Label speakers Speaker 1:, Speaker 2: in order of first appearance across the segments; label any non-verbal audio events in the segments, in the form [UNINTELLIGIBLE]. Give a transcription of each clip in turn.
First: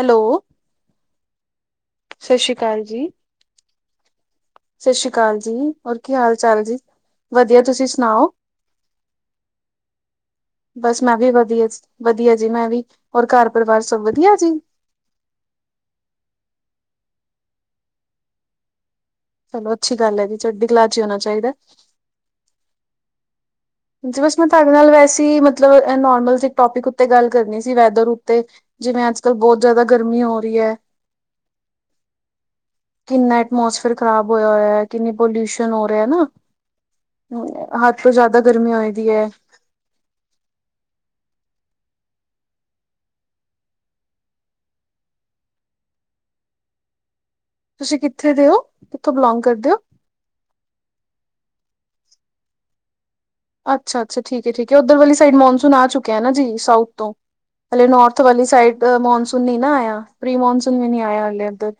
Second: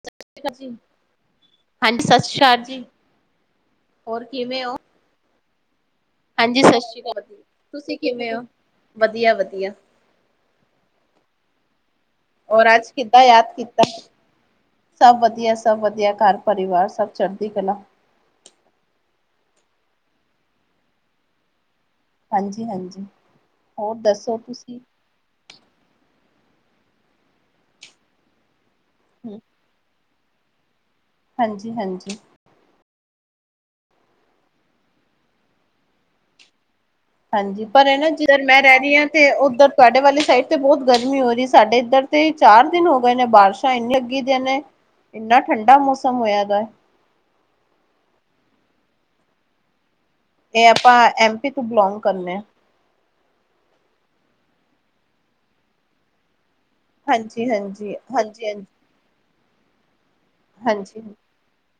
Speaker 1: Hello.
Speaker 2: ਜੀ
Speaker 1: ਸਤਿ ਸ੍ਰੀ ਅਕਾਲ ਜੀ।
Speaker 2: ਹੋਰ ਕਿਵੇਂ ਹੋ
Speaker 1: ਸਤਿ ਸ੍ਰੀ ਅਕਾਲ ਜੀ। ਹੋਰ ਕੀ ਹਾਲ ਚਾਲ
Speaker 2: ਹਾਂਜੀ
Speaker 1: ਜੀ।
Speaker 2: ਸਤਿ ਸ਼੍ਰੀ ਅਕਾਲ ਜੀ
Speaker 1: ਵਧੀਆ ਤੁਸੀਂ ਸੁਣਾਓ।
Speaker 2: ਕਿਵੇਂ ਹੋ ਵਧੀਆ ਵਧੀਆ
Speaker 1: ਬਸ ਮੈਂ ਵੀ ਵਧੀਆ। ਵਧੀਆ ਜੀ ਮੈਂ
Speaker 2: ਹੋਰ
Speaker 1: ਵੀ।
Speaker 2: ਅੱਜ ਕਿੱਦਾਂ
Speaker 1: ਹੋਰ ਘਰ
Speaker 2: ਯਾਦ
Speaker 1: ਪਰਿਵਾਰ
Speaker 2: ਕੀਤਾ।
Speaker 1: ਸਭ ਵਧੀਆ ਜੀ?
Speaker 2: ਸਭ ਵਧੀਆ- ਸਭ ਵਧੀਆ ਘਰ ਪਰਿਵਾਰ ਸਭ। ਚੜ੍ਹਦੀ ਕਲਾ।
Speaker 1: ਚਲੋ ਅੱਛੀ ਗੱਲ ਹੈ ਜੀ। ਚੱਹੀ ਹੋਣਾ ਚਾਹੀਦਾ
Speaker 2: ਹਾਂਜੀ -ਹਾਂਜੀ। ਹੋਰ
Speaker 1: ਜੀ
Speaker 2: ਦੱਸੋ
Speaker 1: ਬਸ ਮੈਂ ਤੁਹਾਡੇ
Speaker 2: ਤੁਸੀਂ
Speaker 1: ਨਾਲ ਵੈਸੇ ਮਤਲਬ ਨੋਰਮਲ। ਟੋਪਿਕ ਉੱਤੇ ਗੱਲ ਕਰਨੀ ਸੀ। ਵੈਦਰ ਉੱਤੇ। ਜਿਵੇਂ ਅੱਜ ਕਲ ਬਹੁਤ ਜਿਆਦਾ ਗਰਮੀ ਹੋ ਰਹੀ ਹੈ।
Speaker 2: ਹਾਂਜੀ -ਹਾਂਜੀ।
Speaker 1: ਕਿੰਨਾ ਐਟਮੋਸਫੇਅਰ ਖ਼ਰਾਬ ਹੋਇਆ ਹੋਇਆ। ਕਿੰਨੀ ਪੋਲਿਊਸ਼ਨ ਹੋ ਰਿਹਾ ਨਾ।
Speaker 2: ਹਾਂਜੀ
Speaker 1: ਹ
Speaker 2: ਪਰ
Speaker 1: ਹੱਦ
Speaker 2: ਇਹ ਨਾ
Speaker 1: ਤੋਂ ਜ਼ਿਆਦਾ
Speaker 2: ਜਿੱਧਰ ਮੈਂ
Speaker 1: ਗਰਮੀ
Speaker 2: ਰਹਿ
Speaker 1: ਹੋਏ
Speaker 2: ਰਹੀ ਹਾਂ।
Speaker 1: ਦੀ ਹੈ,
Speaker 2: ਤੇ ਉੱਧਰ ਤੁਹਾਡੇ ਵਾਲੇ ਸਾਈਡ ਤੇ ਬਹੁਤ ਗਰਮੀ। ਸਾਡੇ ਇੱਧਰ ਤੇ ਚਾਰ ਦਿਨ ਹੋ ਗਏ ਨੇ। ਬਾਰਿਸ਼ਾਂ ਇੰਨੀ ਲੱਗੀ ਦੀਆਂ ਨੇ। ਇੰਨਾ ਠੰਢਾ ਮੌਸਮ ਹੋਇਆ ਦਾ।
Speaker 1: ਤੁਸੀਂ ਕਿੱਥੇ ਦੇ ਹੋ ਕਿੱਥੋਂ ਬਿਲੋਂਗ ਕਰਦੇ ਹੋ।
Speaker 2: ਇਹ ਆਪਾਂ। ਐਮਪੀ ਤੋਂ ਬਿਲੋਂਗ ਕਰਨੇ ਆ।
Speaker 1: ਅੱਛਾ ਅੱਛਾ ਠੀਕ ਠੀਕ ਉਧਰ ਵਾਲੀ ਸਾਈਡ ਮਨਸੂਨ ਆ ਚੁੱਕਿਆ ਨਾ ਜੀ ਸਾਊਥ ਤੋਂ।
Speaker 2: ਹਾਂਜੀ
Speaker 1: ਹਲੇ
Speaker 2: ਹਾਂਜੀ
Speaker 1: ਨੋੌਰਥ ਵਾਲੀ
Speaker 2: ਹਾਂਜੀ ਹਾਂਜੀ
Speaker 1: ਸਾਈਡ ਮੌਨਸੂਨ ਨੀ ਨਾ ਆਇਆ। ਪ੍ਰੀ ਮਾਨਸੂਨ ਵੀ ਨੀ
Speaker 2: ਹਾਂਜੀ
Speaker 1: ਆਇਆ ਹਾਲੇ ਇੱਧਰ।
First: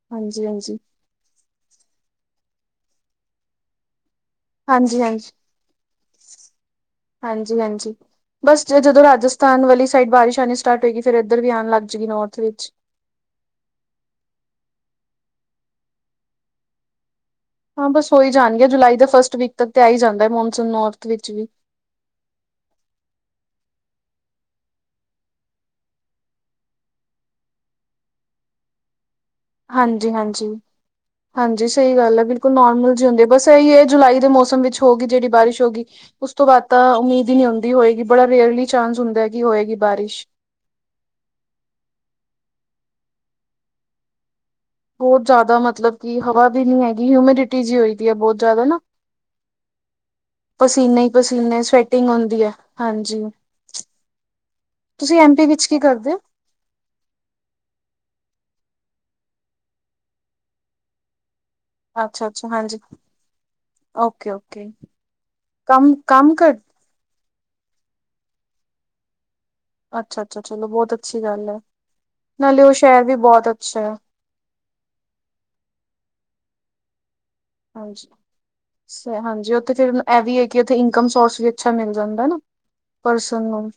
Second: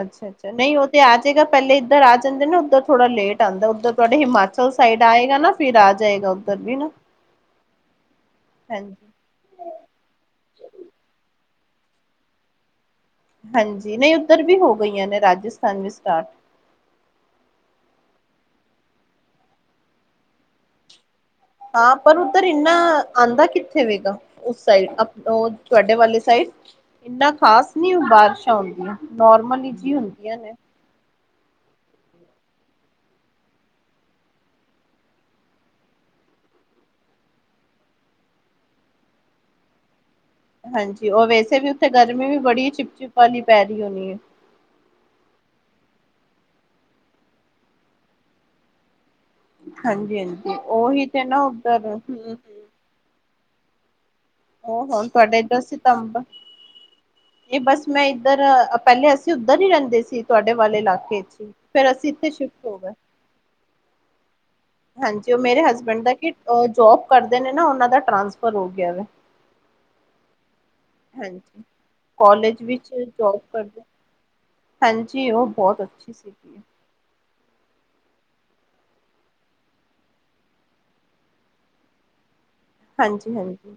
Speaker 2: ਅੱਛਾ ਅੱਛਾ। ਨਹੀਂ
Speaker 1: ਹਾਂਜੀ-ਹਾਂਜੀ,
Speaker 2: ਉਹ ਤੇ ਆ ਜਾਏਗਾ। ਪਹਿਲੇ ਇੱਧਰ ਆ ਜਾਂਦੇ ਨਾ। ਉੱਧਰ ਥੋੜਾ ਲੇਟ ਆਉਂਦਾ। ਉੱਧਰ- ਤੁਹਾਡੇ ਹਿਮਾਚਲ ਸਾਈਡ
Speaker 1: ਹਾਂਜੀ-ਹਾਂਜੀ,
Speaker 2: ਆਏਗਾ ਨਾ। ਫਿਰ ਆ ਜਾਏਗਾ ਉੱਧਰ ਵੀ ਨਾ।
Speaker 1: ਹਾਂਜੀ-ਹਾਂਜੀ। ਬਸ ਜਦੋਂ
Speaker 2: ਹਾਂਜੀ
Speaker 1: ਰਾਜਸਥਾਨ ਵਾਲੀ ਸਾਈਡ ਬਾਰਿਸ਼ ਆਉਣੀ ਸਟਾਰਟ ਹੋਏਗੀ। ਫਿਰ ਇੱਧਰ ਵੀ ਆਉਣ ਲੱਗ ਜਾਏਗੀ ਨੌਰਥ ਵਿੱਚ।
Speaker 2: ਹਾਂਜੀ। ਨਹੀਂ ਉੱਧਰ ਵੀ ਹੋ ਗਈਆਂ ਨੇ, ਰਾਜਸਥਾਨ ਵੀ ਸਟਾਰਟ।
Speaker 1: ਹਾਂ ਬਸ ਹੋ ਹੀ ਜਾਣਗੀ ਜੁਲਾਈ ਦੇ ਫਸਟ ਵੀਕ ਤੱਕ ਤੇ ਆਈ ਜਾਂਦਾ ਹੈ, ਮੌਨਸੂਨ ਨੌਰਥ ਵਿੱਚ ਵੀ।
Speaker 2: ਹਾਂ। ਪਰ ਉੱਧਰ ਇੰਨਾ ਆਉਂਦਾ ਕਿੱਥੇ ਵੇਗਾ, ਉਸ ਸਾਈਡ ਔ ਤੁਹਾਡੇ ਵਾਲੇ ਸਾਈਡ। ਇਨਾ ਖ਼ਾਸ ਨੀ ਬਾਰਿਸ਼ਾਂ ਆਉਂਦੀਆਂ, ਨੋਰਮਲ ਜਹੀ ਹੁੰਦੀਆਂ
Speaker 1: ਹਾਂਜੀ-ਹਾਂਜੀ।
Speaker 2: ਨੇ।
Speaker 1: ਹਾਂਜੀ ਹਾਂਜੀ ਸਹੀ ਗੱਲ ਹੈ, ਬਿਲਕੁਲ ਨੋਰਮਲ ਜੀ ਹੁੰਦੇ ਬਸ ਇਹੀ ਹੈ, ਜੁਲਾਈ ਦੇ ਮੌਸਮ ਵਿੱਚ ਹੋ ਗਈ ਜਿਹੜੀ ਬਾਰਿਸ਼ ਹੋ ਗਈ। ਉਸ ਤੋਂ ਬਾਅਦ ਤਾਂ ਉਮੀਦ ਹੀ ਨਹੀਂ ਹੁੰਦੀ, ਹੋਏਗੀ ਬੜਾ ਰੇਅਰਲੀ ਚਾਂਸ ਹੁੰਦਾ ਕਿ ਹੋਏਗੀ ਬਾਰਿਸ਼।
Speaker 2: ਹਾਂਜੀ। ਉਹ ਵੈਸੇ ਵੀ ਉੱਥੇ ਗਰਮੀ ਵੀ ਬੜੀ ਚਿਪ- ਚਿਪ ਵਾਲੀ ਪੈ ਰਹੀ ਹੋਣੀ ਹੈ।
Speaker 1: ਬਹੁਤ ਜ਼ਿਆਦਾ ਮਤਲਬ ਕਿ ਹਵਾ ਵੀ ਨੀ ਹੈਗੀ। ਹਿਊਮਿਡਿਟੀ ਜਿ ਹੋਈ ਦੀ ਹੈ, ਬਹੁਤ ਜ਼ਿਆਦਾ ਨਾ।
Speaker 2: ਹਾਂਜੀ ਹਾਂਜੀ
Speaker 1: ਪਸੀਨੇ
Speaker 2: ਉਹੀ
Speaker 1: ਹੀ
Speaker 2: ਤੇ ਨਾ
Speaker 1: ਪਸੀਨੇ,
Speaker 2: ਉੱਧਰ
Speaker 1: ਸਵੈਟਿੰਗ ਹੁੰਦੀ ਹੈ, ਹਾਂਜੀ। [UNINTELLIGIBLE]
Speaker 2: ਔ ਹੁਣ
Speaker 1: ਤੁਸੀਂ ਐਮ
Speaker 2: ਤੁਹਾਡੇ
Speaker 1: ਪੀ
Speaker 2: ਈਧਰ
Speaker 1: ਵਿੱਚ ਕੀ ਕਰਦੇ ਹੋ
Speaker 2: ਸਿਤਮਬਰ, ਇਹ ਬਸ ਮੈਂ ਇੱਧਰ ਪਹਿਲੇ ਅਸੀਂ ਉੱਧਰ ਹੀ ਰਹਿੰਦੇ ਸੀ, ਤੁਹਾਡੇ ਵਾਲੇ ਇਲਾਕੇ ਚ ਹੀ, ਫਿਰ ਅਸੀਂ ਇੱਥੇ ਸ਼ਿਫਟ ਹੋ ਗਏ।
Speaker 1: Okay -okay.
Speaker 2: ਹਾਂਜੀ ਔ ਮੇਰੇ ਹਸਬੇਡ ਦਾ ਕੀ,
Speaker 1: ਕਰ
Speaker 2: ਜੋਬ ਕਰਦੇ ਨੇ ਨਾ ਉਨਹਾ ਦਾ ਟ੍ਰਾਂਸਫਰ ਹੋ ਗਿਆ ਵੈ।
Speaker 1: ਅੱਛਾ ਅੱਛਾ ਚਲੋ ਬਹੁਤ ਅੱਛੀ ਗੱਲ ਹੈ
Speaker 2: ਹਾਂਜੀ
Speaker 1: ਨਾਲੇ
Speaker 2: ਕੋਲਜ
Speaker 1: ਉਹ
Speaker 2: ਵਿੱਚ
Speaker 1: ਸ਼ਹਿਰ ਵੀ
Speaker 2: ਜੋਬ
Speaker 1: ਬਹੁਤ ਅੱਛਾ
Speaker 2: ਕਰਦੇ।
Speaker 1: ਹੈ
Speaker 2: ਹਾਂਜੀ, ਉਹ ਬਹੁਤ ਅੱਛੀ ਸੀ।
Speaker 1: ਹਾਂ ਹਾਂਜੀ ਉੱਥੇ ਫਿਰ ਇਹ ਵੀ ਹੈ। ਕਿ ਉਥੇ ਇਨਕਮ ਸੋਰਸ ਵੀ ਅੱਛਾ ਮਿਲ ਜਾਂਦਾ ਨਾ।
Speaker 2: ਹਾਂਜੀ
Speaker 1: ਪਰਸਨ ਨੂੰ,
Speaker 2: ਹਾਂਜੀ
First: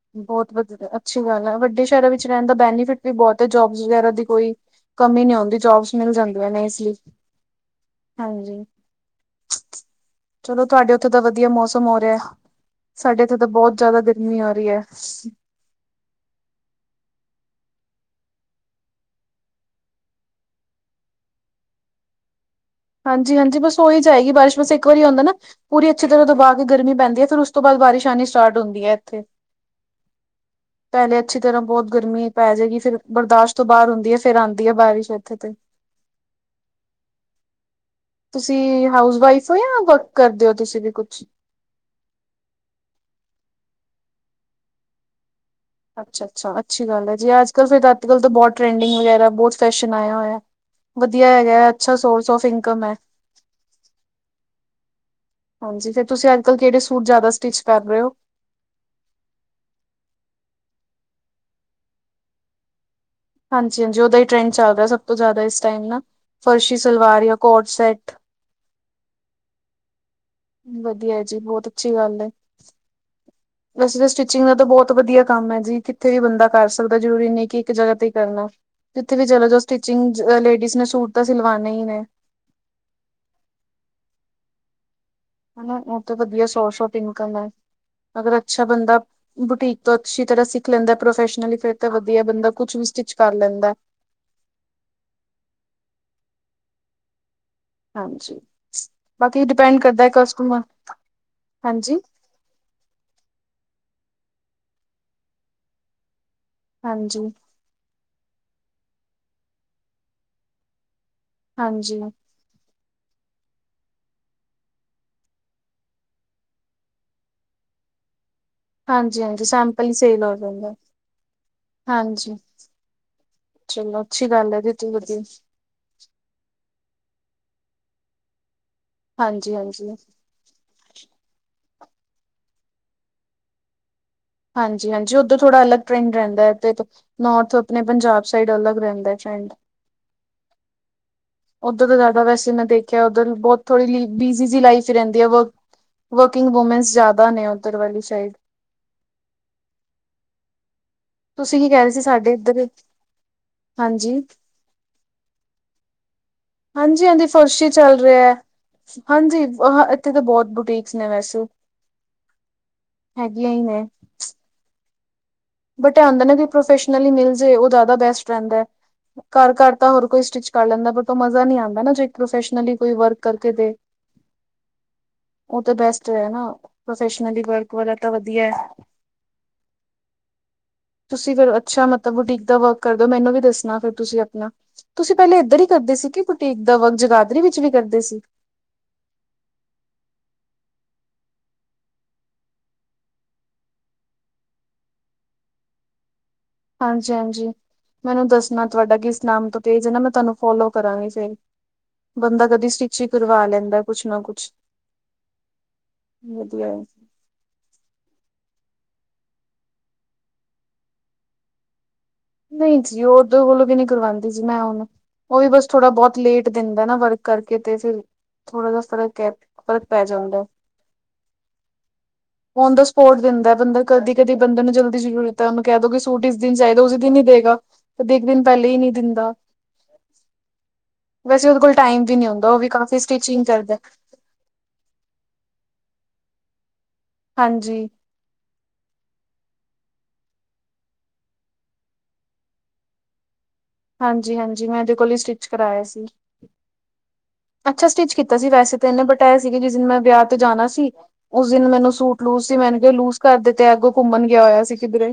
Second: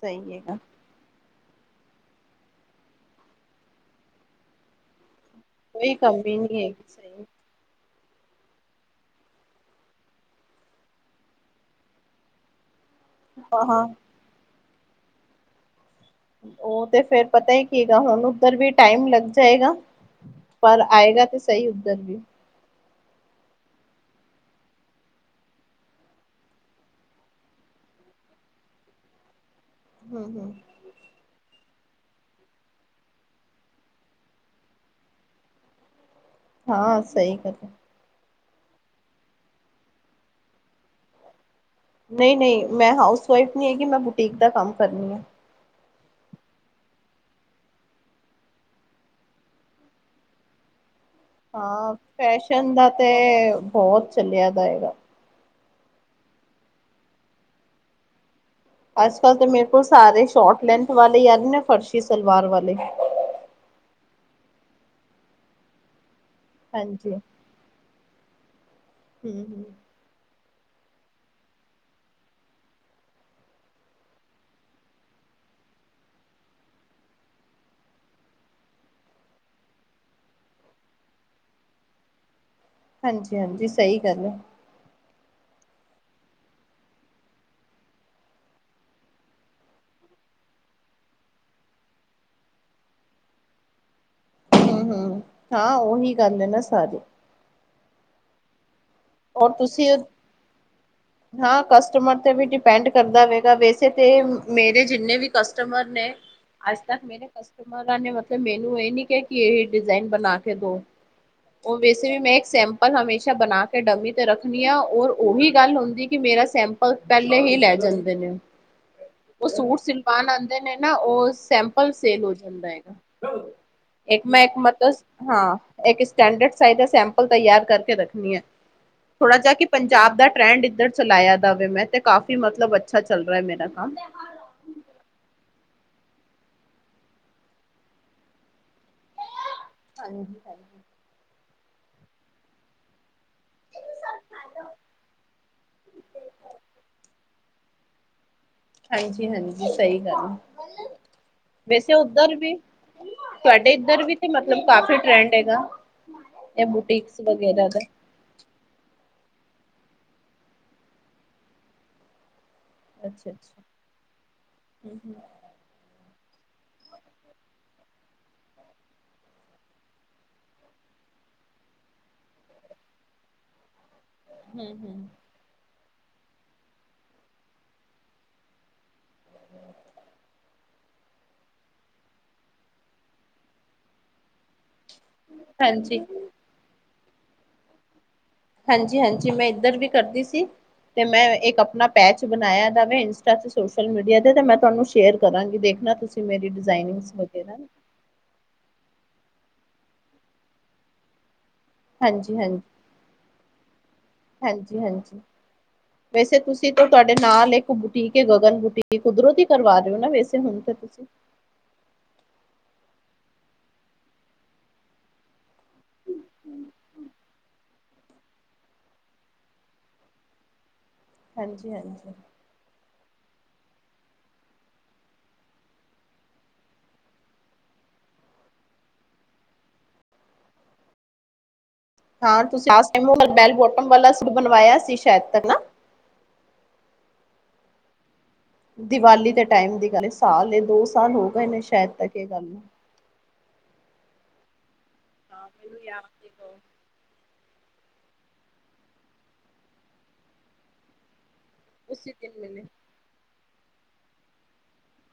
Speaker 2: ਸਹੀ
Speaker 1: ਬਹੁਤ
Speaker 2: ਹੈਗਾ
Speaker 1: ਵਧੀਆ, ਅੱਛੀ ਗੱਲ ਐ। ਵੱਡੇ ਸ਼ਹਿਰਾਂ ਵਿੱਚ ਰਹਿਣ ਦਾ ਬੈਨੀਫਿਟ ਵੀ ਬਹੁਤ ਹੈ, ਜੋਬ ਵਗੈਰਾ ਦੀ ਕੋਈ ਕਮੀ ਨੀ ਆਉਂਦੀ।
Speaker 2: ਕੋਈ
Speaker 1: ਜੋਬਸ ਮਿਲ
Speaker 2: ਕਮੀ
Speaker 1: ਜਾਂਦੀਆਂ
Speaker 2: ਨਹੀਂ
Speaker 1: ਨੇ ਇਸ
Speaker 2: ਹੈਗੀ
Speaker 1: ਵਿਚ
Speaker 2: ਸਹੀ
Speaker 1: ਹਾਂਜੀ। ਚਲੋ ਤੁਹਾਡੇ ਉੱਥੇ ਦਾ ਵਧੀਆ ਮੌਸਮ ਹੋ ਰਿਹਾ ਹੈ। ਸਾਡੇ ਇੱਥੇ ਤਾਂ
Speaker 2: ਹਾਂ
Speaker 1: ਬਹੁਤ
Speaker 2: ਹਾਂ
Speaker 1: ਜ਼ਿਆਦਾ ਗਰਮੀ ਆ ਰਹੀ ਹੈ।
Speaker 2: ਔ ਤੇ ਫੇਰ ਪਤਾ ਹੀ ਕਹੇਗਾ, ਹੁਣ ਉਧਰ ਵੀ ਟਾਈਮ ਲੱਗ ਜਾਏਗਾ। ਪਰ ਆਏਗਾ ਤੇ ਸਹੀ ਉੱਧਰ ਵੀ।
Speaker 1: ਹਾਂਜੀ ਹਾਂਜੀ, ਬਸ ਹੋ ਹੀ ਜਾਏਗੀ ਬਾਰਿਸ਼, ਬਸ ਇੱਕ ਵਾਰੀ ਹੋਂਦਾ ਨਾ, ਪੂਰੀ ਅੱਛੀ ਤਰ੍ਹਾਂ ਦਬਾ ਕੇ ਗਰਮੀ ਪੈਂਦੀ ਹੈ, ਫਿਰ ਉਸ ਤੋਂ ਬਾਅਦ ਬਾਰਿਸ਼ ਆਉਣੀ ਸਟਾਰਟ ਹੁੰਦੀ ਹੈ ਇੱਥੇ,
Speaker 2: ਹਮ ਹਮ
Speaker 1: ਪਹਿਲੇ ਅੱਛੀ ਤਰ੍ਹਾਂ ਬਹੁਤ। ਗਰਮੀ ਪੈ ਜਾਏਗੀ, ਫੇਰ ਬਰਦਾਸ਼ਤ ਤੋਂ ਬਾਹਰ ਹੁੰਦੀ ਹੈ, ਫੇਰ ਆਉਂਦੀ ਹੈ ਬਾਰਿਸ਼ ਇੱਥੇ ਤੇ।
Speaker 2: ਹਾਂ ਸਹੀ ਗੱਲ ਹੈ।
Speaker 1: ਤੁਸੀਂ ਹਾਊਸ ਵਾਈਫ ਹੋ, ਜਾਂ ਵਰਕ ਕਰਦੇ ਹੋ, ਤੁਸੀਂ ਵੀ ਕੁਛ?
Speaker 2: ਨਹੀਂ ਨਹੀਂ ਮੈਂ ਹਾਊਸ ਵਾਈਫ ਨਹੀਂ ਹੈਗੀ, ਮੈਂ ਬੁਟੀਕ ਦਾ ਕੰਮ ਕਰਨੀ ਆ।
Speaker 1: ਅੱਛਾ ਅੱਛਾ ਅੱਛੀ ਗੱਲ ਹੈ। ਜੀ ਅੱਜ ਕੱਲ ਫਿਰ ਅੱਜ ਕੱਲ ਬਹੁਤ ਟਰਡਿੰਗ ਵਗੈਰਾ ਬਹੁਤ ਫੈਸ਼ਨ ਆਇਆ ਹੋਇਆ ਹੈ।
Speaker 2: ਹਾਂ, ਫੈਸ਼ਨ ਦਾ
Speaker 1: ਹੈ
Speaker 2: ਤੇ ਬਹੁਤ ਚੱਲਿਆ ਦਾ ਹੈਗਾ।
Speaker 1: ਹਾਂਜੀ ਫੇਰ ਤੁਸੀਂ ਅੱਜ ਕੱਲ ਕਿਹੜੇ ਸੂਟ ਜ਼ਿਆਦਾ ਸਟਿਚ ਕਰ ਰਹੇ ਹੋ?
Speaker 2: ਅੱਜ ਕੱਲ ਤਾਂ ਮੇਰੇ ਕੋਲ ਸਾਰੇ ਸ਼ੋਟ ਲੈਂਥ ਵਾਲੇ ਜਾਂ ਹੈਗੇਨੇ, ਫਰਸ਼ੀ ਸਲਵਾਰ ਵਾਲੇ।
Speaker 1: ਹਾਂਜੀ ਹਾਂਜੀ ਉਹਦਾ ਹੀ ਟ੍ਰੈਂਡ ਚੱਲ ਦਾ ਨਾ ਸਭ ਤੋਂ ਜ਼ਿਆਦਾ ਇਸ ਟਾਈਮ ਨਾ। ਫਰਸ਼ੀ
Speaker 2: ਹਾਂਜੀ
Speaker 1: ਸਲਵਾਰ, ਯਾ ਕੋਟ ਸੈਟ।
Speaker 2: ਹੂੰ ਹੂੰ।
Speaker 1: ਵਧੀਆ ਜੀ ਬਹੁਤ ਅੱਛੀ ਗੱਲ ਹੈ।
Speaker 2: ਹੂੰ। [UNINTELLIGIBLE]
Speaker 1: ਵੈਸੇ ਤਾਂ ਸਟਿਚਿੰਗ ਦਾ ਤਾਂ ਬਹੁਤ ਵਧੀਆ ਕੰਮ ਹੈ ਜੀ, ਕਿੱਥੇ ਵੀ ਬੰਦਾ ਕਰ ਸਕਦਾ ਜ਼ਰੂਰੀ ਨਹੀਂ ਕਿ ਇੱਕ ਜਗ੍ਹਾ ਤੇ ਹੀ ਕਰਨਾ। ਜਿੱਥੇ ਵੀ ਚਲੋ ਜਾ ਸਟਿਚਿੰਗ 'ਚ ਲੇਡੀਜ਼ ਨੇ ਸੂਟ ਤਾਂ ਸਿਲਵਾਨਣੇ ਹੀ ਨੇ।
Speaker 2: ਹਾਂਜੀ ਹਾਂਜੀ ਸਹੀ ਗੱਲ ਹੈ।
Speaker 1: ਹੈਨਾ ਬਹੁਤ ਵਧੀਆ ਸੋਰਸ ਔਫ ਇਨਕਮ ਐ। ਅਗਰ ਅੱਛਾ ਬੰਦਾ ਬੁਟੀਕ ਤੋਂ ਅੱਛੀ ਤਰ੍ਹਾਂ ਸਿੱਖ ਲੈਂਦਾ ਹੈ, ਪ੍ਰੋਫੈਸ਼ਨਲੀ ਫੇਰ ਤਾਂ ਵਧੀਆ ਬੰਦਾ ਕੁੱਛ ਵੀ। ਸਟਿਚ ਕਰ ਲੈਂਦਾ ਹੈ।
Speaker 2: ਹੂੰ ਹੂੰ ਹਾਂ ਉਹੀ ਕਰਨੇ ਨੇ ਸਾਰੇ।
Speaker 1: ਹਾਂ ਜੀ।
Speaker 2: ਔਰ ਤੁਸੀਂ ਉੱਥੇ। ਹਾਂ
Speaker 1: ਹਾਂਜੀ
Speaker 2: ਕਸਟਮਰ ਤੇ ਵੀ ਡਿਪੈਂਡ ਕਰਦਾ ਹੈਗਾ ਵੈਸੇ। ਤੇ ਮੇਰੇ ਜਿੰਨੇ ਵੀ ਕਸਟਮਰ ਨੇ। ਅੱਜ ਤੱਕ ਮੇਰੇ
Speaker 1: ਹਾਂਜੀ
Speaker 2: ਕਸਟਮਰਾਂ ਨੇ ਮਤਲਬ ਮੈਨੂੰ। ਮੈ ਇਹ ਨੀ ਕਿਹਾ ਕਿ ਇਹ ਡਿਜ਼ਾਇਨ ਬਣਾ ਕੇ ਦੋ।
Speaker 1: ਹਾਂਜੀ
Speaker 2: ਮੈਂ ਡਮੀ ਤੇ ਰੱਖਣੀ ਆ ਔਰ ਉਹੀ ਗੱਲ ਹੁੰਦੀ ਕਿ ਮੇਰਾ ਸੈਂਪਲ ਪਹਿਲੇ ਹੀ ਲੈ ਜਾਂਦੇ ਨੇ।
Speaker 1: ਹਾਂਜੀ-ਹਾਂਜੀ
Speaker 2: ਉਹ ਸੂਟ
Speaker 1: ਸੈਂਪਲ ਹੀ ਸੇਲ
Speaker 2: ਸਿਲਵਾਨ
Speaker 1: ਹੋ
Speaker 2: ਆਉਂਦੇ ਨੇ।
Speaker 1: ਜਾਂਦਾ ਹਾਂਜੀ। ਚਲੋ
Speaker 2: ਇੱਕ
Speaker 1: ਅੱਛੀ
Speaker 2: ਨਾ ਇੱਕ
Speaker 1: ਗੱਲ ਹੈ ਦੀਦੀ
Speaker 2: ਮਤਲਬ
Speaker 1: ਵਧੀਆ
Speaker 2: ਹਾਂ। ਇੱਕ ਸਟੈਂਡਰਡ ਸਾਈਜ ਦਾ ਸੇ ਸੈਪਲ ਤਿਆਰ ਕਰਕੇ ਰੱਖਣੀ ਹੈ। ਥੋੜਾ ਜਿਹਾ ਕਿ
Speaker 1: ਹਾਂਜੀ-ਹਾਂਜੀ।
Speaker 2: ਪੰਜਾਬ ਦਾ ਟਰੈਂਡ ਇੱਧਰ ਚਲਾਇਆ ਦਾ ਮੈਂ। ਤੇ ਕਾਫੀ ਮਤਲਬ ਅੱਛਾ ਚੱਲ ਰਿਹਾ ਹੈ ਮੇਰਾ ਕੰਮ।
Speaker 1: ਹਾਂ ਜੀ ਹਾਂ ਜੀ ਉੱਧਰ ਥੋੜਾ ਅਲੱਗ ਟਰੈਂਡ ਰਹਿੰਦਾ ਹੈ ਤੇ ਨੌਰਥ ਆਪਣੇ ਪੰਜਾਬ ਸਾਈਡ ਅਲੱਗ। ਰਹਿੰਦਾ
Speaker 2: ਹਾਂ ਜੀ ਹਾਂ ਜੀ।
Speaker 1: ਉੱਥੇ ਤਾਂ ਜ਼ਿਆਦਾ ਵੈਸੇ ਮੈਂ ਦੇਖਿਆ। ਬਹੁਤ ਥੋੜ੍ਹੀ ਬਿਜੀ ਜੀ ਲਾਈਫ ਰਹਿੰਦੀ ਆ। ਵਰਕਿੰਗ ਵੂਮੈਂਨਸ ਜਿਆਦਾ ਨੇ ਉੱਧਰ। ਉੱਤਰ ਵਾਲੀ ਸਾਈਡ।
Speaker 2: ਹਾਂ ਜੀ ਹਾਂ ਜੀ ਸਹੀ ਗੱਲ ਆ
Speaker 1: ਤੁਸੀਂ ਕੀ ਕਹਿ ਰਹੇ
Speaker 2: ਵੈਸੇ
Speaker 1: ਸੀ ਸਾਡੇ
Speaker 2: ਉਧਰ ਵੀ।
Speaker 1: ਇੱਧਰ
Speaker 2: ਤੁਹਾਡੇ ਇੱਧਰ ਵੀ
Speaker 1: ਹਾਂਜੀ।
Speaker 2: ਤੇ ਮਤਲਬ ਕਾਫੀ ਟਰੈਂਡ ਹੈਗਾ। ਇਹ
Speaker 1: ਹਾਂ ਜੀ ਹਾਂ
Speaker 2: ਬੁਟੀਕਸ
Speaker 1: ਜੀ ਫਰਸ਼ੀ
Speaker 2: ਵਗੈਰਾ ਦਾ
Speaker 1: ਚੱਲ ਰਿਹਾ ਹੈ। ਹਾਂ ਜੀ ਹਾਂ ਇੱਥੇ ਤਾਂ ਬਹੁਤ ਬੁਟੀਕਸ ਨੇ ਵੈਸੇ।
Speaker 2: ਅੱਛਾ
Speaker 1: ਹੈਗੀਆਂ
Speaker 2: ਅੱਛਾ
Speaker 1: ਹੀ ਨੇ।
Speaker 2: [INAUDIBLE]
Speaker 1: ਦਾ ਬੈਸਟ ਰਹਿੰਦਾ ਹੈ। ਘਰ ਘਰ ਤਾਂ ਹਰ ਕੋਈ ਸਟਿਚ ਕਰ ਲੈਂਦਾ। ਬਟ ਉਹ ਮਜ਼ਾ ਨਹੀਂ ਆਉਂਦਾ ਨਾ ਜੇ ਪ੍ਰੋਫੈਸ਼ਨਲੀ ਕੋਈ ਵਰਕ ਕਰਕੇ ਦੇ।
Speaker 2: ਹੂੰ ਹੂੰ।
Speaker 1: ਉਹ ਤਾਂ ਬੈਸਟ ਹੈਂ ਨਾ ਪ੍ਰੋਫੈਸ਼ਨਲੀ ਵਰਕ ਵਾਲਾ ਤਾਂ ਵਧੀਆ ਹੈ।
Speaker 2: [INAUDIBLE]
Speaker 1: ਤੁਸੀਂ ਫੇਰ ਅੱਛਾ ਮਤਲਬ ਬੁਟੀਕ ਦਾ ਵਰਕ ਕਰ ਦੇ ਹੋ। ਮੈਨੂੰ ਵੀ ਦੱਸਣਾ ਫਿਰ ਤੁਸੀਂ ਆਪਣਾ। ਤੁਸੀਂ ਪਹਿਲੇ ਇੱਧਰ ਹੀ ਕਰਦੇ ਸੀ ਕਿ ਬੁਟੀਕ ਦਾ ਵਰਕ ਜਗਾਧਰੀ ਵਿੱਚ ਵੀ ਕਰਦੇ ਸੀ।
Speaker 2: ਹਾਂ ਜੀ ਹਾਂ ਜੀ ਮੈਂ ਇੱਧਰ ਵੀ ਕਰਦੀ ਸੀ। ਤੇ ਮੈਂ ਇੱਕ ਆਪਣਾ ਪੈਚ ਬਣਾਇਆ ਜਾਵੇ ਇੰਸਟਾ ਤੇ ਸੋਸ਼ਲ ਮੀਡੀਆ ਤੇ ਤੇ ਮੈਂ ਤੁਹਾਨੂੰ ਸ਼ੇਅਰ ਕਰਾਂਗੀ ਦੇਖਣਾ ਤੁਸੀਂ- ਮੇਰੀ
Speaker 1: ਹਾਂ
Speaker 2: ਡਿਜ਼ਾਇਨਿੰਗਸ
Speaker 1: ਜੀ ਹਾਂ ਜੀ
Speaker 2: ਵਗੈਰਾ
Speaker 1: ਮੈਨੂੰ ਦੱਸਣਾ ਤੁਹਾਡਾ ਕਿਸ। ਨਾਮ ਤੋਂ ਪੇਜ ਨਾ ਮੈਂ ਤੁਹਾਨੂੰ ਫੋਲੋ ਕਰਾਂਗੀ ਫਿਰ।
Speaker 2: ਹਾਂਜੀ,
Speaker 1: ਬੰਦਾ
Speaker 2: ਹਾਂਜੀ,
Speaker 1: ਕਦੀ ਸਟਿਚ ਹੀ ਕਰਵਾ ਲੈਂਦਾ ਕੁਝ ਨਾ ਕੁਝ।
Speaker 2: ਹਾਂਜੀ, ਹਾਂਜੀ ਵੈਸੇ ਤੁਸੀਂ ਤੇ ਤੁਹਾਡੇ ਨਾਲ ਇੱਕ ਬੂਟੀਕ। ਕੇ ਗਗਨ ਬੂਟੀ ਕੁਦਰਤ ਹੀ ਕਰਵਾ ਦਿਓ ਨਾ ਵੈਸੇ ਹੁਣ ਤੇ ਤੁਸੀਂ।
Speaker 1: ਨਹੀਂ ਜੀ ਉਦੋਂ ਕੋਲੋਂ ਵੀ ਨਹੀਂ ਕਰਵਾਉਂਦੀ ਸੀ ਮੈਂ ਉਹਨੂੰ। ਉਹ ਵੀ ਬਸ ਥੋੜ੍ਹਾ ਬਹੁਤ ਲੇਟ ਦਿੰਦਾ ਨਾ ਵਰਕ ਕਰਕੇ ਤੇ ਫਿਰ। ਥੋੜਾ ਜਾ ਫਰਕ ਹੈ। ਫਰਕ ਪੈ ਜਾਂਦਾ ਐ।
Speaker 2: ਹਾਂ ਜੀ ਹਾਂ ਜੀ।
Speaker 1: ਫੋਟ ਦਿੰਦਾ ਬੰਦਾ ਕਦੀ ਕਦੀ ਬੰਦੇ ਨੂੰ ਜਲਦੀ ਜ਼ਰੂਰਤ ਹੈ। ਉਸਨੂੰ ਕਹਿ ਦਉ ਕਿ ਸੂਟ ਇਸ ਦਿਨ ਚਾਹੀਦਾ ਉਸ। ਦਿ ਨਹੀਂ ਦੇਗਾ ਦੇ ਇੱਕ ਦਿਨ ਪਹਿਲੇ ਹੀ ਨ ਦਾ ਵੈਸੇ ਉ
Speaker 2: ਹਾਂ ਤੁਸੀਂ ਲਾਸਟ ਟਾਈਮ ਬੈਲ ਬੋਟਮ ਵਾਲਾ ਸੂਟ ਬਣਵਾਇਆ ਸੀ ਸ਼ਾਇਦ ਤ ਨਾ।
Speaker 1: ਹਾਂ ਜੀ।
Speaker 2: ਦੀਵਾਲੀ ਦੇ ਟਾਈਮ ਦੀ ਗੱਲ। ਸਾਲ ਜਾ ਦੋ ਸਾਲ ਹੋ ਗਏ ਨੇ ਸ਼ਾਇਦ ਤੱਕ ਇਹ ਗੱਲ ਨੂੰ।
Speaker 1: ਹਾਂ ਜੀ ਹਾਂ ਜੀ ਮੈਂ ਇਹਦੇ ਕੋਲ ਹੀ ਸਟਿਚ
Speaker 2: ਹਾਂ
Speaker 1: ਕਰਾਇਆ
Speaker 2: ਮੈਨੂੰ ਯਾਦ
Speaker 1: ਸੀ।
Speaker 2: ਨੀ
Speaker 1: ਅੱਛਾ ਸਟਿੱਚ ਕੀਤਾ ਸੀ ਵੈਸੇ ਤਾਂ ਇਹਨੇ। ਬਤ ਐ ਸੀਗੇ ਜਿਸ ਦਿਨ ਮੈਂ ਵਿਆਹ ਤੇ ਜਾਣਾ ਸੀ। ਉਸ ਦਿਨ ਮੈਨੂੰ
Speaker 2: ਉਸੀ
Speaker 1: ਸੂਟ
Speaker 2: ਦਿਨ
Speaker 1: ਲੂਜ ਸੀ।
Speaker 2: ਮਿਲੇ
Speaker 1: ਮੈ ਕਿਹਾ ਲੂਜ ਕਰ ਦਿੱਤੇ ਅੱਗੋਂ ਘੁੰਮਣ ਗਿਆ ਹੋਇਆ ਸੀ ਕਿਧਰੇ।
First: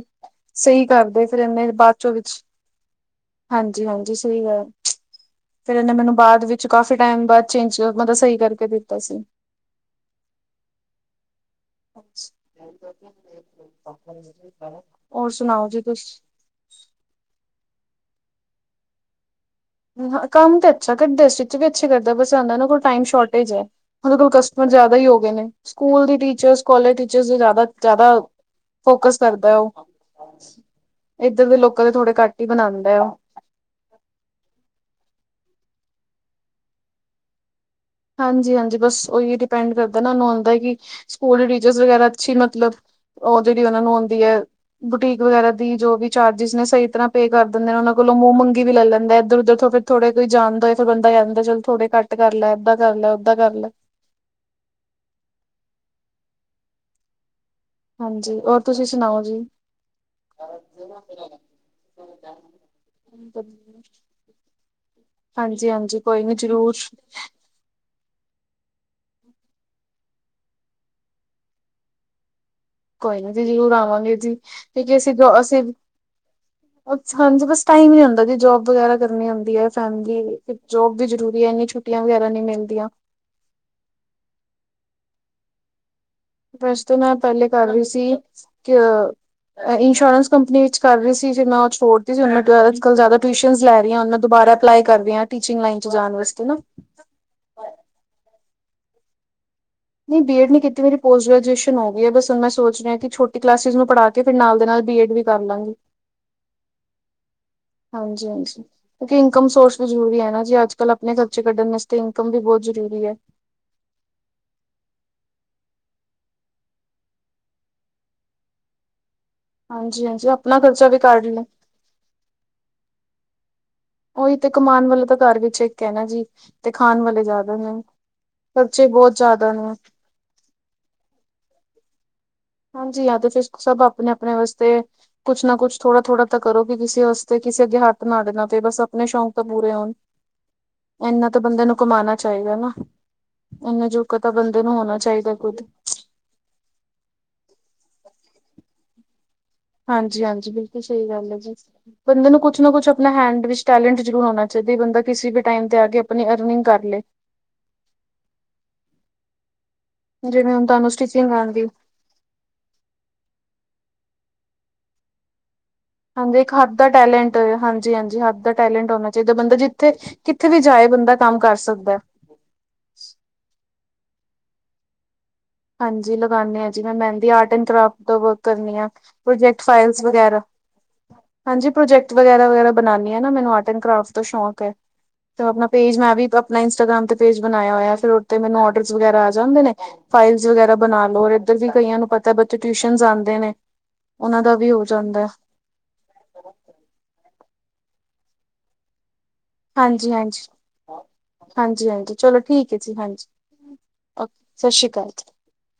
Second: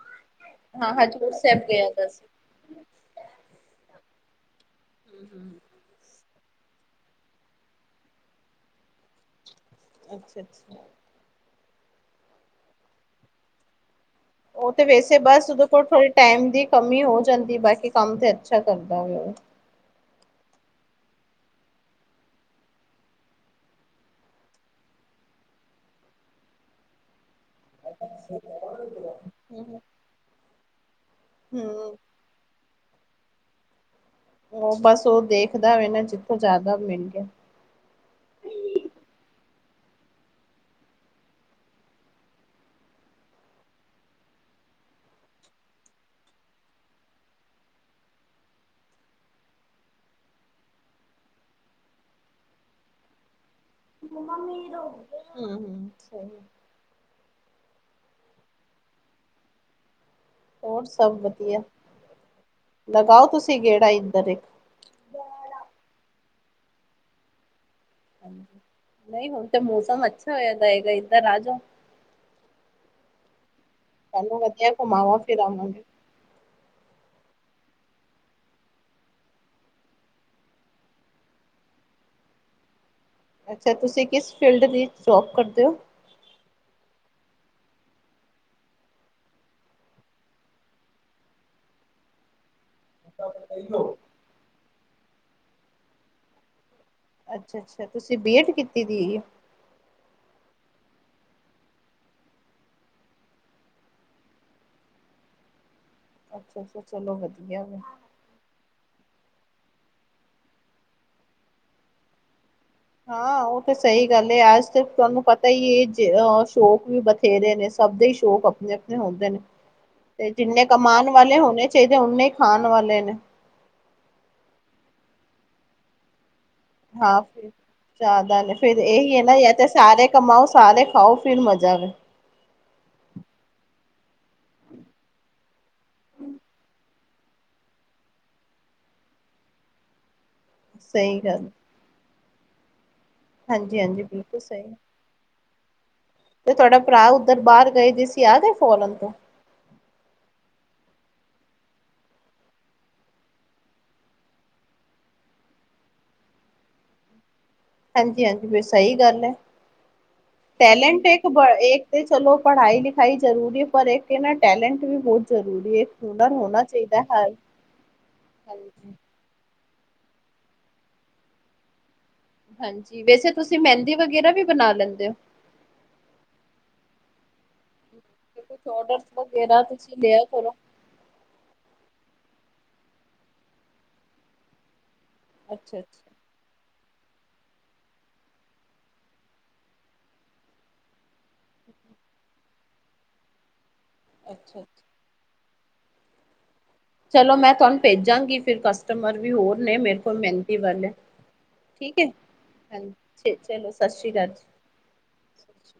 Speaker 1: ਸਹੀ
Speaker 2: ਹਾਂ
Speaker 1: ਕਰਦੇ
Speaker 2: ਹਜ਼ੂਰ
Speaker 1: ਫੇਰ
Speaker 2: ਸਾਹਿਬ
Speaker 1: ਇਨੇ
Speaker 2: ਗਿਆ
Speaker 1: ਬਾਅਦ
Speaker 2: ਦਾ
Speaker 1: ਚੋਂ
Speaker 2: ਸੀ।
Speaker 1: ਵਿੱਚ ਹਾਂ ਜੀ ਹਾਂ ਜੀ। ਗਾ ਫੇਰ ਇਹਨੇ ਮੈਨੂੰ ਬਾਅਦ ਵਿੱਚ ਕਾਫੀ। ਟਾਈਮ ਬਾਅਦ ਚੇਂਜ ਮਤਲਬ ਸਹੀ ਕਰਕੇ ਦਿੱਤਾ ਸੀ।
Speaker 2: ਅੱਛਾ-ਅੱਛਾ!
Speaker 1: ਅੱਛਾ-
Speaker 2: ਉਹ ਤੇ ਵੈਸੇ ਬਸ ਉਦੋਂ ਕੋਲ ਥੋੜੇ
Speaker 1: ਤੁਸੀਂ
Speaker 2: ਟਾਈਮ ਦੀ ਕਮੀ ਹੋ ਜਾਂਦੀ ਬਸ ਕੰਮ ਤੇ ਅੱਛਾ ਕਰਦਾ ਵੇ ਉਹ
Speaker 1: ਹ ਕੰਮ ਤੇ ਅੱਛਾ ਕਰਦਾ ਸਟੁਚ ਵੀ ਅੱਛੇ ਕਰਦਾ ਬਸ ਆਉਦਾ ਇਹਨਾਂ ਕੋਲ ਟਾਈਮ ਸ਼ੋਰਟੇਜ ਹੈ ਉਹਦੇ ਕੋਲ ਕਸਟਮਰ ਜਿਆਦਾ। ਹੀ ਹੋ ਗਏ ਨੇ ਸਕੂਲ ਦੀ ਟੀਚਰਸ ਕੋਲਜ ਟੀਚਰ ਜ਼ਿਆਦਾ- ਜ਼ਿਆਦਾ ਫੋਕਸ ਕਰਦਾ ਹੈ
Speaker 2: ਹੂੰ ਹੂੰ।
Speaker 1: ਉਹ- ਇੱਧਰ ਦੇ ਲੋਕਾਂ ਦੇ
Speaker 2: ਹੂੰ
Speaker 1: ਥੋੜੇ ਘੱਟ ਹੀ ਬਣਾਦਾ ਏ ਉਹ-
Speaker 2: ਉਹ ਬਸ ਉਹ ਦੇਖਦਾ ਹੋ ਨਾ ਜਿੱਥੋਂ ਜ਼ਿਆਦਾ ਮਿਲ ਗਿਆ।
Speaker 1: ਹਾਂਜੀ-ਹਾਂਜੀ ਬਸ ਉਹੀ ਡਿਪੈਂਡ ਕਰਦਾ ਨਾੂੰ ਆਉਂਦਾ ਕਿ ਸਕੂਲ ਦੇ ਟੀਚਰ ਵਗੈਰਾ ਅੱਛੀ ਮਤਲਬ ਉਹ ਜਿਹੜੀ ਉਹਨਾ ਨੂੰ ਆਉਂਦੀ ਹੈ ਬੁਟੀਕ ਵਗੈਰਾ ਦੀ ਜੋ ਵੀ ਚਾਰਜਿਸ ਨੇ ਸਹੀ ਤਰ੍ਹਾਂ ਪੇ ਕਰ ਦਿੰਦੇ ਨੇ ਉਹ- ਲੋਂ ਮੂੰਹ ਮੰਗੀ ਵੀ ਲੈ ਲੈਂਦਾ ਇੱਧ'ਰ-ਉੱਧਰ ਫਿਰ ਥੋੜੇ ਕੋਈ ਜਾਂਣਦਾ ਹੋ ਫਿਰ ਬੰਦਾ ਜਾਂਦਾ ਚ ਥੋੜੇ ਘੱਟ ਕਰ ਲੈ ਕਰ ਲੈ ਓਦਾਂ ਕਰ ਲੈ-
Speaker 2: ਮੰ ਮਾਮੀ ਦਾ ਹੂੰ ਹੂੰ ਸਹੀ ਗੱਲ ਏ-
Speaker 1: ਹਾਂਜੀ ਹੋਰ ਤੁਸੀਂ ਸੁਣਾਓ ਜੀ?
Speaker 2: ਹੋਰ ਸਭ ਵਧੀਆ। ਲਗਾਓ ਤੁਸੀਂ ਗੇੜਾ ਇੱਧਰ ਇੱਕ।
Speaker 1: ਹਾਂਜੀ-ਹਾਂਜੀ ਕੋਈ ਨੀ ਜ਼ਰੂਰ।
Speaker 2: ਨਹੀਂ ਹੁਣ ਤੇ ਮੌਸਮ ਅੱਛਾ ਹੋਇਆਦਾ ਹੈਗਾ ਇੱਧਰ ਆ ਜਾ।
Speaker 1: ਕੋਈ ਨੀ ਜੀ ਜ਼ਰੂਰ ਆਵਾਂਗੇ ਜੀ ਕਿਉਂਕਿ ਅਸੀਂ
Speaker 2: ਘੁਮਾਵਾਂ
Speaker 1: ਅਸੀਂ
Speaker 2: ਫਿਰਾਵਾਂਗੇ
Speaker 1: ਹਾਂਜੀ ਬਸ ਟਾਈਮ ਨੀ ਹੁੰਦਾ ਜੀ ਜੋਬ ਵਗੈਰਾ ਕਰਨੀ ਆੁੰਂਦੀ ਹੈ ਫੈਮਿਲੀ ਫ ਜੋਬ ਵੀ ਜਰੂਰੀ ਹੈ ਇੰਨੀੀਆਂ ਛੁੱਟੀਆਂ ਵਗੈਰਾ ਨਹੀਂੀ ਮਿਲਦੀਆਂ
Speaker 2: ਅੱਛਾ ਤੁਸੀਂ ਕਿਸ ਫੀਲਡ ਦੀ ਜੋਬ ਕਰਦੇ ਹੋ?
Speaker 1: ਵੈਸ ਤਾਂ ਮੈਂ ਪਹਿਲੇ ਕਰ ਰਹੀ ਸੀ ਕਿ ਅ- ਇੰਸ਼ੋਰੈਂਸ ਕੰਪਨੀ ਵਿੱਚ ਕਰ ਰਹੀ ਸੀ ਜੇ ਮੈਂ ਉਹ ਛੋੜਦੀ ਸੀ ਹੁਣ ਮੈ ਟ੍ਰੈ੍ਵਲ ਕੋਲ੍ਹ ਜ਼ਿਆਦਾ ਟਿਊਸ਼ਨਾਂ ਲੈ ਰਹੀ ਦੁਬਾਰਾ ਅਪਲਾਈ ਕਰ ਰਹੀ ਟੀਚਿੰਗ ਲਾਈਨ ਚ ਜਾਣ ਵਾਸਤੇ ਨਾ
Speaker 2: ਅੱਛਾ-ਅੱਛਾ ਤੁਸੀਂ ਬੀਐਡ ਕੀਤੀ ਦੀ ਏ-
Speaker 1: ਨਹੀਂ ਬੀ ਐਡ ਨੀ ਕੀਤੀ ਮੇਰੀ ਪੋਸਟ ਗ੍ਰੈਜੂਏਸ਼ਨ ਹੋਈ ਹੈ ਬਸ ਮੈਂ ਸੋਚ ਰਿਹਾ ਕਿ ਛੋਟੀ ਕਲਾਸਿਸ ਨੂੰ ਪੜ੍ਹਾ ਕੇ ਫਿਰ ਨਾਲ ਦੇ ਨਾਲ ਬੀ ਐਡ ਵੀ ਕਰ ਲਾਂਗੀ
Speaker 2: ਅੱਛਾ-ਅੱਛਾ ਚਲੋ ਵਧੀਆ ਵੇ
Speaker 1: ਹਾਂਜੀ-ਹਾਂਜੀ। ਜੀ ਇਨਕਮ ਸੋਰਸ ਵੀ ਜਰੂਰੀ ਹੈ ਨਾ ਜੀ ਅੱਜ ਕੱਲ ਆਪਣੇ ਖਰਚੇ ਕੱਢ ਵਾਸ ਇਨਕਮ ਵੀ ਬਹੁਤ ਜਰੂਰ
Speaker 2: ਹਾਂ ਉਹ ਤੇ ਸਹੀ ਗੱਲ ਹੈ ਅੱਜ ਤੇ ਤੁਹਾਨੂੰ ਪਤਾ ਤਾਂ ਹੀ ਇਹ ਜੇਹ ਸ਼ੋਕ ਵੀ ਬਥੇਰੇ ਨੇ ਸਭ ਦੇ ਹੀ ਸ਼ੌਕ ਆਪਣੇ-ਆਪਣੇ ਹੁੰਦੇ ਨੇ
Speaker 1: ਹਾਂਜੀ ਹਾਂਜੀ
Speaker 2: ਤੇ
Speaker 1: ਆਪਣਾ
Speaker 2: ਜਿੰਨੇ
Speaker 1: ਖਰਚਾ ਵੀ
Speaker 2: ਕਮਾਣ
Speaker 1: ਕੱਢ
Speaker 2: ਵਾਲੇ
Speaker 1: ਲੈ
Speaker 2: ਹੋਣੇ ਚਾਹੀਦੇ ਓਨੇ ਖਾਣ ਵਾਲੇ ਨੇ
Speaker 1: ਉਹੀ ਤੇ ਕਮਾਨ ਵਾਲਾ ਤਾਂ ਘੱਰ ਵਿੱਚ ਇੱਕ ਐ ਨਾ ਜੀ ਤੇ ਖਾਣ
Speaker 2: ਹਾਂ
Speaker 1: ਵਾਲੇ
Speaker 2: ਫ
Speaker 1: ਜ਼ਿਆਦਾ ਨੇ
Speaker 2: ਜ਼ਿਆਦਾ ਨੇ ਫੇਰ
Speaker 1: ਖਰਚੇ
Speaker 2: ਇਹੀ
Speaker 1: ਬਹੁਤ
Speaker 2: ਹੈ ਨਾ ਯ
Speaker 1: ਜ਼ਿਆਦਾ
Speaker 2: ਤੇ
Speaker 1: ਨੇ
Speaker 2: ਸਾਰੇ ਕਮਾਓ ਸਾਰੇ ਖਾਓ ਫਿਰ ਮਜ਼ਾ ਵੇ
Speaker 1: ਹਾਂਜੀ ਹਾਂ ਤੇ ਫਿਰ ਸਭ ਆਪਣੇ-ਆਪਣੇ ਵਾਸਤੇ ਕੁਛ ਨਾ ਕੁਛ ਥੋੜਾ-ਥੋੜਾ ਤਾਂ ਕਰੋਗੇ ਕਿਸੇ ਵਾਸਤੇ ਕਿਸੇ ਅੱਗੇ ਹੱਥ ਨਾ ਅਡਨਾ ਪਏ ਬਸ ਆਪਣੇ ਸ਼ੌਂਕ ਤਾਂ ਪੂਰੇ ਹੋਣ
Speaker 2: ਸਹੀ
Speaker 1: ਇਨਾ ਤਾਂ
Speaker 2: ਗੱਲ
Speaker 1: ਬੰਦੇ ਨੂੰ ਕਮਾਣਾ ਚਾਹੀਦਾ ਨਾ
Speaker 2: ਹਾਂਜੀ
Speaker 1: ਇੰਨਾ
Speaker 2: ਹਾਂਜੀ
Speaker 1: ਜੋਗਾ ਤਾਂ
Speaker 2: ਬਿਲਕੁਲ ਸਹੀ
Speaker 1: ਬੰਦੇ ਨੂੰ ਹੋਣਾ ਚਾਹੀਦਾ ਕੁੁੱਦ
Speaker 2: ਤੇ ਤੁਹਾਡਾ ਭਰਾ ਉੱਧਰ ਬਾਹਰ ਗਏ ਦੇ ਸੀ ਆਗਏ ਫੋਰਨ ਤੋਂ
Speaker 1: ਹਾਂਜੀ-ਹਾਂਜੀ ਬਿਲਕੁਲ ਸਹੀ ਗੱਲ ਹੈ ਜੀ ਬੰਦੇ ਨੂੰ ਕੁਛ ਨਾ ਕੁਛ ਆਪਣਾ ਹੈਂਡ ਵਿੱਚ ਟੈਲੈਂਟ ਜ਼ਰੂਰ ਹੋਣਾ ਚਾਹੀਦਾ ਬੰਦਾ ਕਿਸੇ ਵੀ ਟਾਈਮ ਤੇ ਆ ਕੇ ਆਪਣੀ ਅਰਨਿੰਗ ਕਰ ਲਏ
Speaker 2: ਹਾਂਜੀ-ਹਾਂਜੀ ਫਿਰ ਸਹੀ ਗੱਲ ਹੈ
Speaker 1: ਜਿਵੇਂ ਹੁਣ ਤੁਹਾਨੂੰ
Speaker 2: ਟੈਲੈਂਟ
Speaker 1: ਸਟਿਚਿੰਗ ਆਉਂਦੀ
Speaker 2: ਇੱਕ ਤੇ ਚਲੋ ਪੜ੍ਹਾਈ ਲਿਖਾਈ ਜ਼ਰੂਰੀ ਪਰ ਇੱਕ ਇਹ ਨਾ ਟੈਲੈਂਟ ਵੀ ਬਹੁਤ ਜ਼ਰੂਰੀ ਏ
Speaker 1: ਹਾਂਜੀ ਇੱਕ ਹੱਥ ਦਾ ਟੈਲੈਂਟ ਹਾਂਜੀ-ਹਾਂਜੀ ਹੱਥ ਦਾ
Speaker 2: ਹਾਂਜੀ
Speaker 1: ਟੈਲੈਂਟ ਹੋਣਾ ਚਾਹੀਦਾ ਬੰਦਾ ਜਿ ਥੇ ਕਿੱਥੇ ਵੀ ਜਾਏ, ਬੰਦਾ-ਕੰਮ ਕਰ ਸਕਦੈ
Speaker 2: ਹਂਜੀ, ਵੈਸੇ ਤੁਸੀਂ--ਮੈਂਦੀ ਵਗੈਰਾ ਵੀ, ਬਣਾ ਲੈਂਦੇ ਓ?
Speaker 1: ਹਾਂਜੀ, ਲਗਾਨੇਂ ਹਾਂ ਜੀ, ਮੈਂ ਮੈਂਦੀ ਆਰਟ ਐਂਡ ਕਰਾਫਟ ਦਾ ਵੱਕ
Speaker 2: ਕੁਛ
Speaker 1: ਕਰਨੀ ਆ,
Speaker 2: ਔਡਰ
Speaker 1: ਪ੍ਰੋਜੈਕਟ
Speaker 2: ਵਗੈਰਾ ਤੁਸੀਂ
Speaker 1: ਫਾਈਲਜ਼
Speaker 2: ਲਿਆ
Speaker 1: ਵਗੈਰਾ,
Speaker 2: ਕਰੋ।
Speaker 1: ਹਾਂਜੀ ਪ੍ਰੋਜੈਕਟ ਵਗੈਰਾ-ਵਗੈਰਾ ਬਣਾਨੀ ਆ ਨਾ, ਮੈਨੂੰ ਆਰਟ ਐਂਡ ਕਰਾਫਟ ਤੋਂ ਸ਼ੌਕ ਹੈ, ਤਾ-ਆਪਣਾ
Speaker 2: ਅੱਛਾ
Speaker 1: ਪੇਜ
Speaker 2: ਅੱਛਾ
Speaker 1: ਮੈਂ ਵੀ ਆਪਣਾ ਗ੍ਰਾਮ ਤੇ ਪੇਜ ਬਣਾਇਆ ਹੋਇਆ। ਫੇਰ ਓਥੇ ਮੈਨੂੰ ਅੱਰਡਰਸ ਵਗੈਰਾ ਆ ਜਾਂਦੇ ਨੇ ਫਾਈਲਸ ਵਗੈਰਾ ਬਣਾ ਲੋ, ਰ ਇਧਰ ਵੀ ਕਈਆਂ ਨੂੰ ਪਤਾ--ਬੱਚੇ ਟਿਊਸ਼ਨਸ ਆਂਦੇ ਨੇ ਓਨਾ ਦਾ
Speaker 2: ਅੱਛਾ
Speaker 1: ਵੀ ਹੋ
Speaker 2: ਅੱਛਾ।
Speaker 1: ਜਾਂਦੈਂ
Speaker 2: ਚਲੋ ਮੈਂ ਤੁਹਾਨ ਭੇਜਾਂਗੀ
Speaker 1: ਹਾਂਜੀ ਹਾਂਜੀ ਹਾਂਜੀ
Speaker 2: ਠੀਕ ਹੈ,
Speaker 1: ਹਾਂਜੀ ਚਲੋ ਠੀਕ ਹੈ
Speaker 2: ਹਾਂ,
Speaker 1: ਜੀ ਹਾਂਜੀ
Speaker 2: ਚਲੋ, ਸਤਿ ਸ੍ਰੀ ਅਕਾਲ
Speaker 1: ਓਕੇ ਸਤਿ ਸ਼੍ਰੀ ਅਕਾਲ
Speaker 2: ਜੀ [INAUDIBLE]